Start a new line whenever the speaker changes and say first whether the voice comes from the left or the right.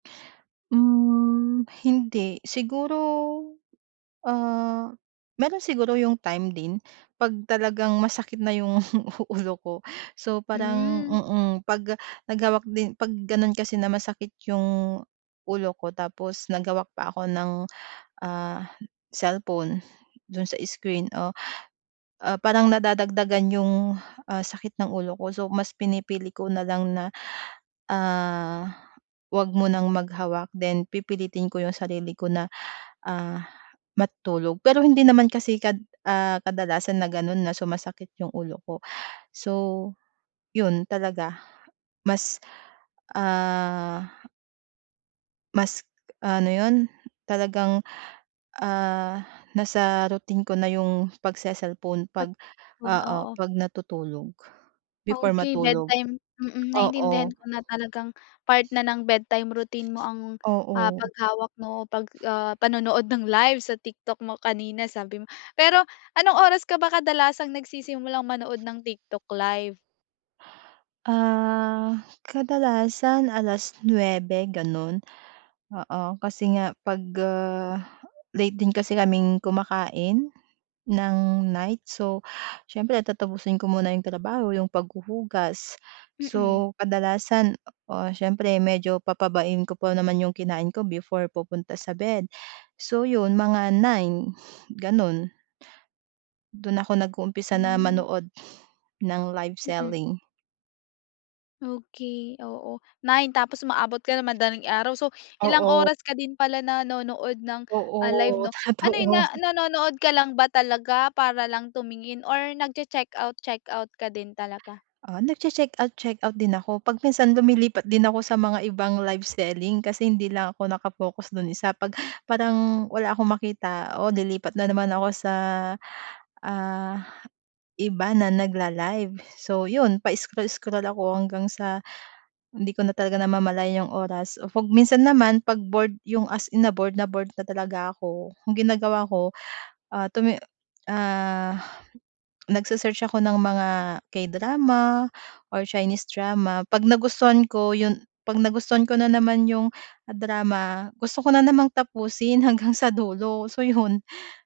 right: Hmm, hindi, siguro, ah, meron siguro 'yung time din 'pag talagang masakit na 'yung ulo ko, so parang,
left: Hmm.
right: mm, 'pag nag hawak din 'pag gano'n kasi na masakit 'yung ulo ko tapos naghawak pa ako ng, ah, cellphone do'n sa screen o, ah, parang nadadagdagan 'yung, ah, sakit ng ulo ko so mas pinipili ko na lang na, ah, huwag munang maghawak then pipilitin ko 'yung sarili ko na, ah, matulog, pero hindi naman kasi kad ah, kadalasan na gano'n na sumasakit 'yung ulo ko so, 'yun talaga, mas ah mas ano 'yun, talagang, ah, nasa routine ko na 'yung pagse-cellphone
left: Pat
right: pag,
left: 'yun,
right: oo,
left: oo.
right: 'pag natutulog, before
left: Okey
right: matulog,
left: bedtime. Mm, naintindihan
right: oo.
left: ko na talagang part na ng bedtime routine mo ang, ah,
right: Oo.
left: paghawak mo o 'pag, ah, panonood ng live sa TikTok mo kanina sabi mo. Pero anong oras ka ba kadalasang nagsisimulang manood ng TikTok live?
right: Ah, kadalasan 9:00 gano'n, oo, kasi nga pag, ah, late din kasi kaming kumakain ng night, so siyempre tatapusin ko muna iyong trabaho 'yung paghuhugas.
left: Mm.
right: So kadalasan, oo, siyempre medyo pababain ko pa naman 'yong kinain ko before pupunta sa bed, so iyon mga 9:00 gano'n. Do'n ako nag-uumpisa na
left: Hmm.
right: manood ng live
left: Mm.
right: selling.
left: Okey, oo, 9 tapos umaabot ka ng madaling araw so ilang
right: Oo.
left: oras ka din pala nanonood ng ah, live
right: Oo,
left: 'no? Ano 'yun
right: totoo.
left: na nanonood ka lang ba talaga, para lang tumingin or nag-che-checkout checkout ka din talaga?
right: Ah, nagche-checkout checkout din ako 'pag minsan lumilipat din ako sa mga ibang live selling kasi hindi lang ako naka-focus do'n isa, 'pag parang wala akong makita, oh, lilipat na naman ako sa, ah, iba na nagla-live. So iyon pa-scroll-scroll ako hanggang sa hindi ko na talaga namamalayan iyong oras 'pag minsan naman 'pag bored 'yung as in na bored na bored na talaga ako ang ginagawa ko, ah, tumi ah, nagse-search ako ng mga K-drama or Chinese drama, 'pag nagustuhan ko 'yun 'pag nagustuhan ko na naman 'yung drama, gusto ko na namang tapusin hanggang sa dulo so, 'yun.